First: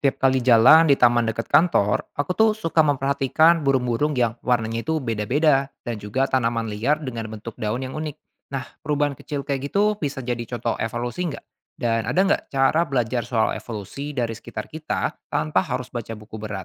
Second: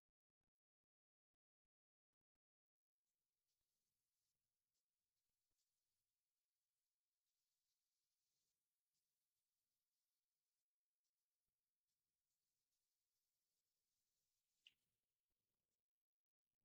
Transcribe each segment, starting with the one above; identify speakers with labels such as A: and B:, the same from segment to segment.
A: Tiap kali jalan di taman dekat kantor, aku tuh suka memperhatikan burung-burung yang warnanya itu beda-beda dan juga tanaman liar dengan bentuk daun yang unik. Nah, perubahan kecil kayak gitu bisa jadi contoh evolusi nggak? Dan ada nggak cara belajar soal evolusi dari sekitar kita tanpa harus baca buku berat?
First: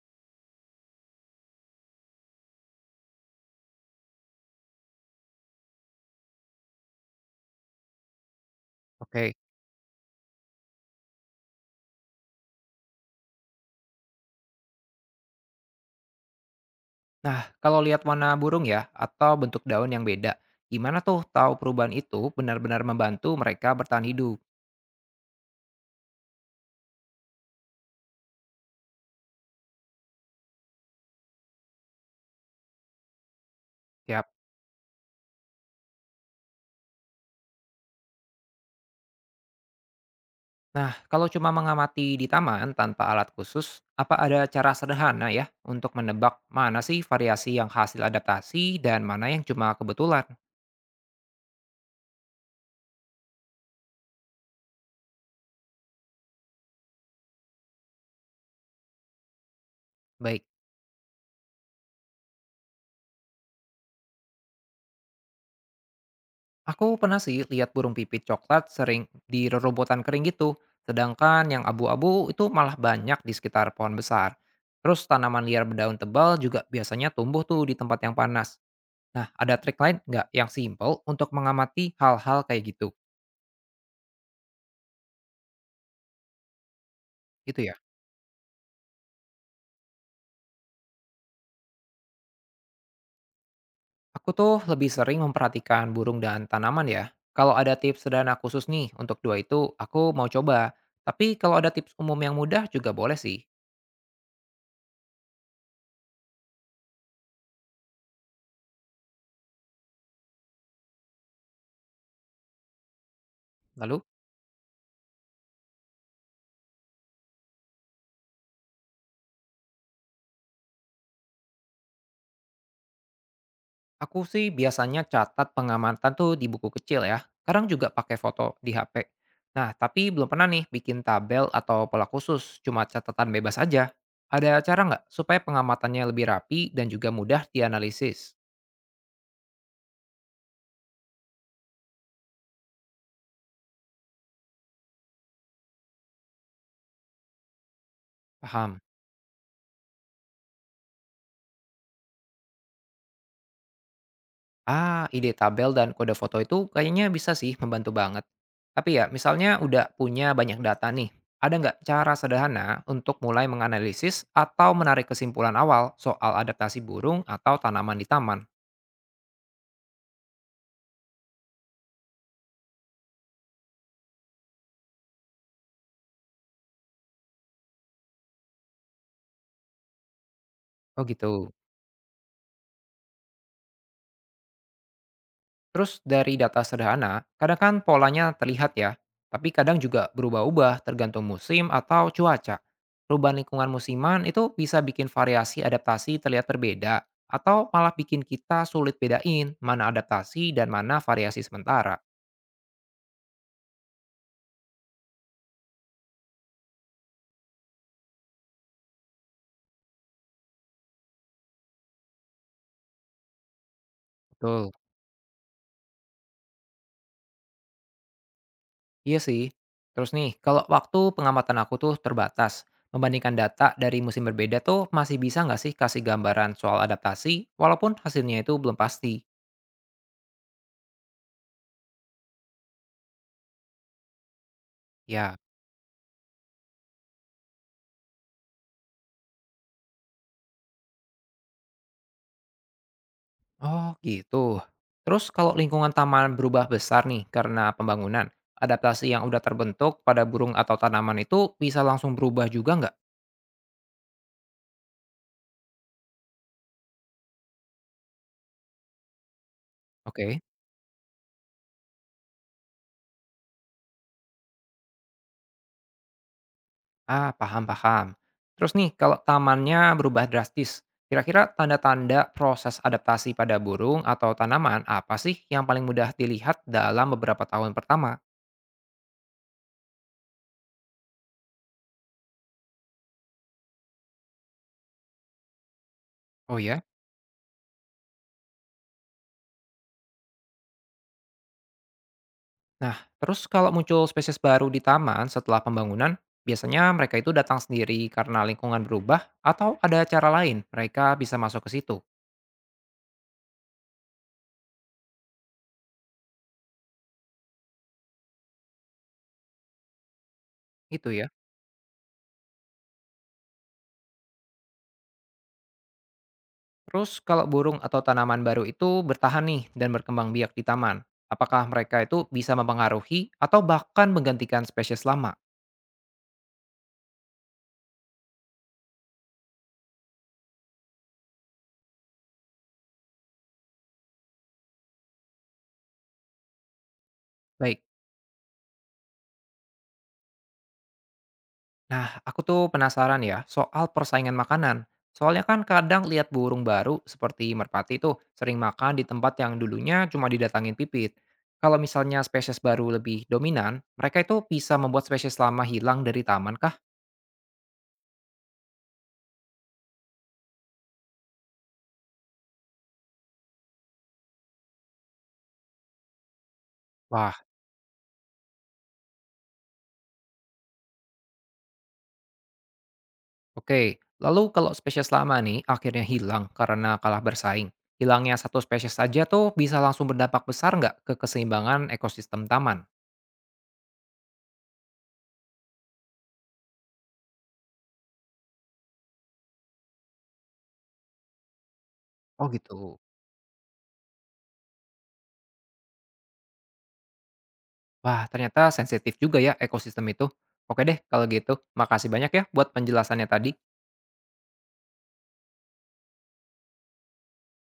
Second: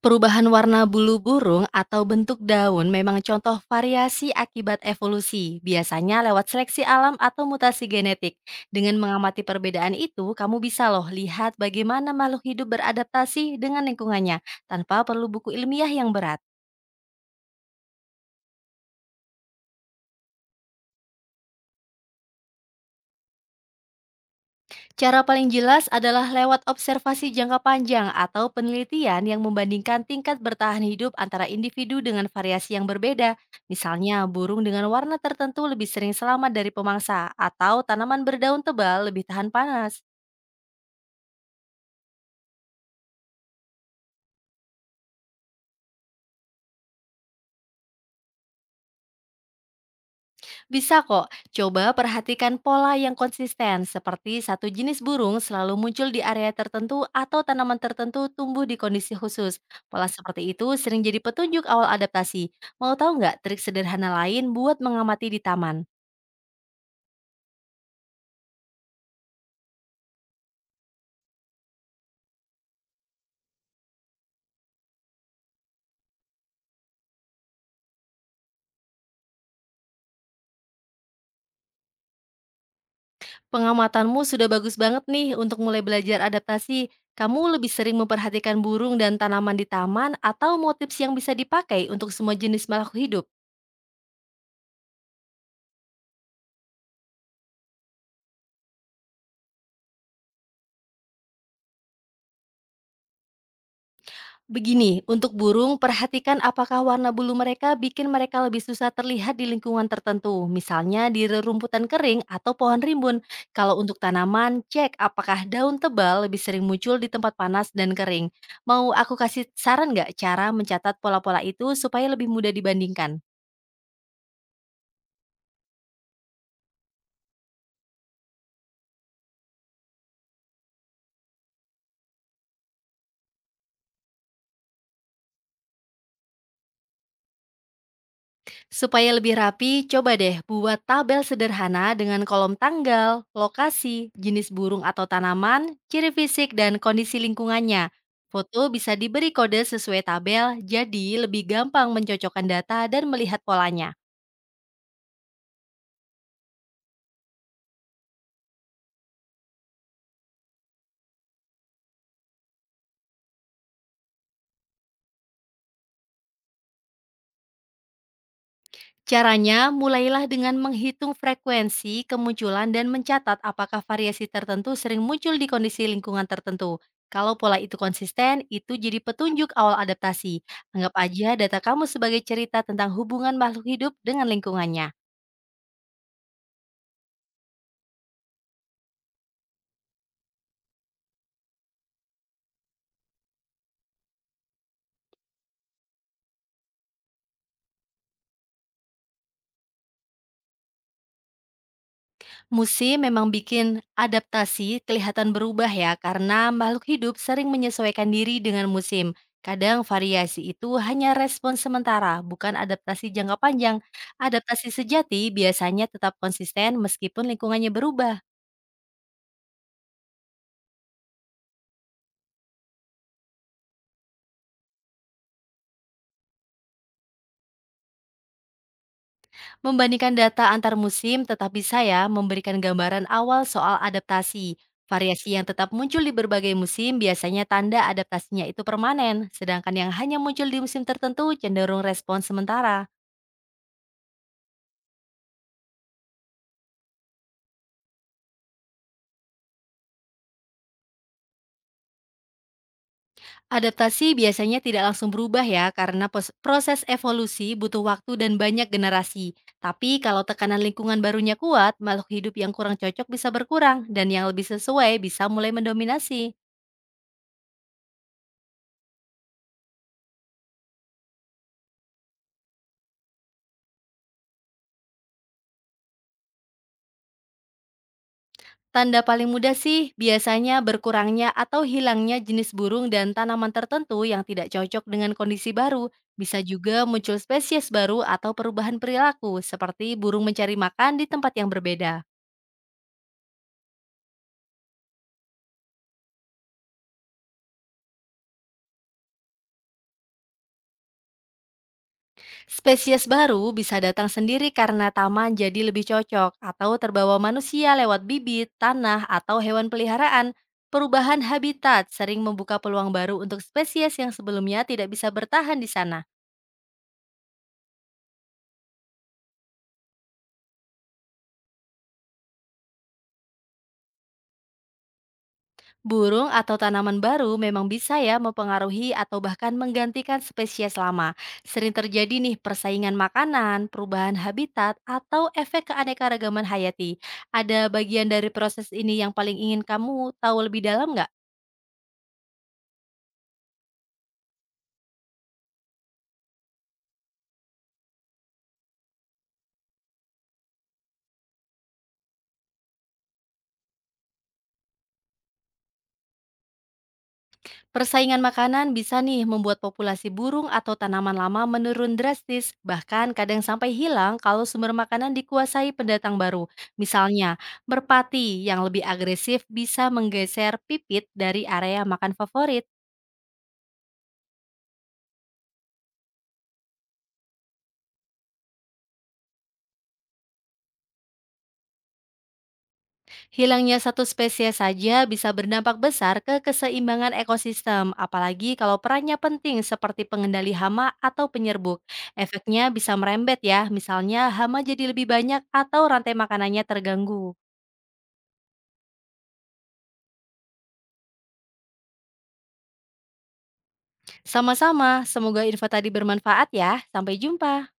B: Perubahan warna bulu burung atau bentuk daun memang contoh variasi akibat evolusi, biasanya lewat seleksi alam atau mutasi genetik. Dengan
A: Oke.
B: mengamati perbedaan itu, kamu bisa loh lihat bagaimana makhluk hidup beradaptasi dengan lingkungannya tanpa perlu buku ilmiah yang berat.
A: Nah, kalau lihat warna burung ya atau bentuk daun yang beda, gimana tuh tahu perubahan itu benar-benar membantu mereka bertahan hidup?
B: Cara paling jelas adalah lewat observasi jangka panjang atau penelitian yang membandingkan tingkat bertahan hidup antara individu dengan variasi yang berbeda. Misalnya,
A: Siap.
B: burung dengan warna tertentu lebih sering selamat dari pemangsa, atau tanaman berdaun tebal lebih tahan panas.
A: Nah, kalau cuma mengamati di taman tanpa alat khusus, apa ada cara sederhana ya untuk menebak mana sih variasi yang hasil adaptasi dan mana yang cuma kebetulan?
B: Bisa kok, coba perhatikan pola yang konsisten seperti satu jenis burung selalu muncul di area tertentu atau tanaman tertentu tumbuh di kondisi khusus. Pola
A: Baik,
B: seperti itu sering jadi petunjuk awal adaptasi. Mau tahu nggak trik sederhana lain buat mengamati di taman?
A: aku pernah sih lihat burung pipit coklat sering di rerobotan kering gitu, sedangkan yang abu-abu itu malah banyak di sekitar pohon besar. Terus tanaman liar berdaun tebal juga biasanya tumbuh tuh di tempat yang panas. Nah, ada trik lain nggak yang simple untuk mengamati hal-hal kayak gitu?
B: Pengamatanmu sudah bagus banget nih untuk mulai belajar adaptasi. Kamu
A: Gitu
B: lebih
A: ya.
B: sering memperhatikan burung dan tanaman di taman atau motif yang bisa dipakai untuk semua jenis makhluk hidup?
A: Aku tuh lebih sering memperhatikan burung dan tanaman ya. Kalau ada tips sederhana khusus nih untuk dua itu, aku mau coba. Tapi kalau ada tips umum yang mudah juga boleh sih.
B: Begini, untuk burung, perhatikan apakah warna bulu mereka bikin mereka lebih susah terlihat di lingkungan tertentu, misalnya di rerumputan kering atau pohon rimbun. Kalau untuk
A: Lalu,
B: tanaman, cek apakah daun tebal lebih sering muncul di tempat panas dan kering. Mau aku kasih saran nggak cara mencatat pola-pola itu supaya lebih mudah dibandingkan?
A: aku sih biasanya catat pengamatan tuh di buku kecil ya. Kadang juga pakai foto di HP. Nah, tapi belum pernah nih bikin tabel atau pola khusus, cuma catatan bebas aja. Ada cara nggak supaya pengamatannya lebih rapi dan juga mudah dianalisis?
B: Supaya lebih rapi, coba deh buat tabel sederhana dengan kolom tanggal, lokasi, jenis burung atau tanaman, ciri fisik, dan kondisi lingkungannya. Foto
A: Paham.
B: bisa diberi kode sesuai tabel, jadi lebih gampang mencocokkan data dan melihat polanya.
A: Ah, ide tabel dan kode foto itu kayaknya bisa sih membantu banget. Tapi ya, misalnya udah punya banyak data nih, ada nggak cara sederhana untuk mulai menganalisis atau menarik kesimpulan awal soal adaptasi burung atau tanaman di taman?
B: Caranya, mulailah dengan menghitung frekuensi, kemunculan, dan mencatat apakah variasi tertentu sering muncul di kondisi lingkungan tertentu. Kalau pola itu konsisten, itu jadi petunjuk awal adaptasi. Anggap
A: Oh
B: aja
A: gitu.
B: data kamu sebagai cerita tentang hubungan makhluk hidup dengan lingkungannya.
A: Terus dari data sederhana, kadang kan polanya terlihat ya, tapi kadang juga berubah-ubah tergantung musim atau cuaca. Perubahan lingkungan musiman itu bisa bikin variasi adaptasi terlihat berbeda, atau malah bikin kita sulit bedain mana adaptasi dan mana variasi sementara.
B: Musim memang bikin adaptasi kelihatan berubah ya, karena makhluk hidup sering menyesuaikan diri dengan musim. Kadang variasi itu hanya respon sementara, bukan adaptasi jangka panjang.
A: Betul.
B: Adaptasi sejati biasanya tetap konsisten meskipun lingkungannya berubah.
A: Iya sih. Terus nih, kalau waktu pengamatan aku tuh terbatas, membandingkan data dari musim berbeda tuh masih bisa nggak sih kasih gambaran soal adaptasi, walaupun hasilnya itu belum pasti?
B: Membandingkan data antar musim tetap bisa ya memberikan gambaran awal soal adaptasi. Variasi
A: Ya.
B: yang tetap muncul di berbagai musim biasanya tanda adaptasinya itu permanen, sedangkan yang hanya muncul di musim tertentu cenderung respon sementara.
A: Oh, gitu. Terus kalau lingkungan taman berubah besar nih karena pembangunan, adaptasi yang udah terbentuk pada burung atau tanaman itu bisa langsung berubah juga nggak?
B: Adaptasi biasanya tidak langsung berubah ya, karena proses evolusi butuh waktu dan banyak generasi. Tapi kalau
A: Oke.
B: tekanan lingkungan barunya kuat, makhluk hidup yang kurang cocok bisa berkurang, dan yang lebih sesuai bisa mulai mendominasi.
A: Ah, paham-paham. Terus nih, kalau tamannya berubah drastis, kira-kira tanda-tanda proses adaptasi pada burung atau tanaman apa sih yang paling mudah dilihat dalam beberapa tahun pertama?
B: Tanda paling mudah sih biasanya berkurangnya atau hilangnya jenis burung dan tanaman tertentu yang tidak cocok dengan kondisi baru. Bisa
A: Oh ya?
B: juga muncul spesies baru atau perubahan perilaku, seperti burung mencari makan di tempat yang berbeda.
A: Nah, terus kalau muncul spesies baru di taman setelah pembangunan, biasanya mereka itu datang sendiri karena lingkungan berubah atau ada cara lain mereka bisa masuk ke situ.
B: Spesies baru bisa datang sendiri karena taman jadi lebih cocok atau terbawa manusia lewat bibit, tanah, atau hewan peliharaan.
A: Itu
B: Perubahan
A: ya.
B: habitat sering membuka peluang baru untuk spesies yang sebelumnya tidak bisa bertahan di sana.
A: Terus kalau burung atau tanaman baru itu bertahan nih dan berkembang biak di taman, apakah mereka itu bisa mempengaruhi atau bahkan menggantikan spesies lama?
B: Burung atau tanaman baru memang bisa ya mempengaruhi atau bahkan menggantikan spesies lama. Sering terjadi nih persaingan makanan, perubahan habitat, atau efek keanekaragaman hayati. Ada
A: Baik.
B: bagian dari proses ini yang paling ingin kamu tahu lebih dalam nggak?
A: Nah, aku tuh penasaran ya soal persaingan makanan. Soalnya kan kadang lihat burung baru seperti merpati tuh sering makan di tempat yang dulunya cuma didatangin pipit. Kalau misalnya spesies baru lebih dominan, mereka itu bisa membuat spesies lama hilang dari taman kah?
B: Persaingan makanan bisa nih membuat populasi burung atau tanaman lama menurun drastis, bahkan kadang sampai hilang kalau sumber makanan dikuasai pendatang baru.
A: Wah,
B: Misalnya, merpati yang lebih agresif bisa menggeser pipit dari area makan favorit.
A: oke. Lalu kalau spesies lama nih akhirnya hilang karena kalah bersaing. Hilangnya satu spesies saja tuh bisa langsung berdampak besar nggak ke keseimbangan ekosistem taman?
B: Hilangnya satu spesies saja bisa berdampak besar ke keseimbangan ekosistem, apalagi kalau perannya penting seperti pengendali hama atau penyerbuk.
A: Oh
B: Efeknya bisa
A: gitu.
B: merembet ya, misalnya hama jadi lebih banyak atau rantai makanannya terganggu.
A: Wah, ternyata sensitif juga ya ekosistem itu. Oke deh, kalau gitu. Makasih banyak ya buat penjelasannya tadi.
B: Sama-sama, semoga info tadi bermanfaat ya. Sampai jumpa.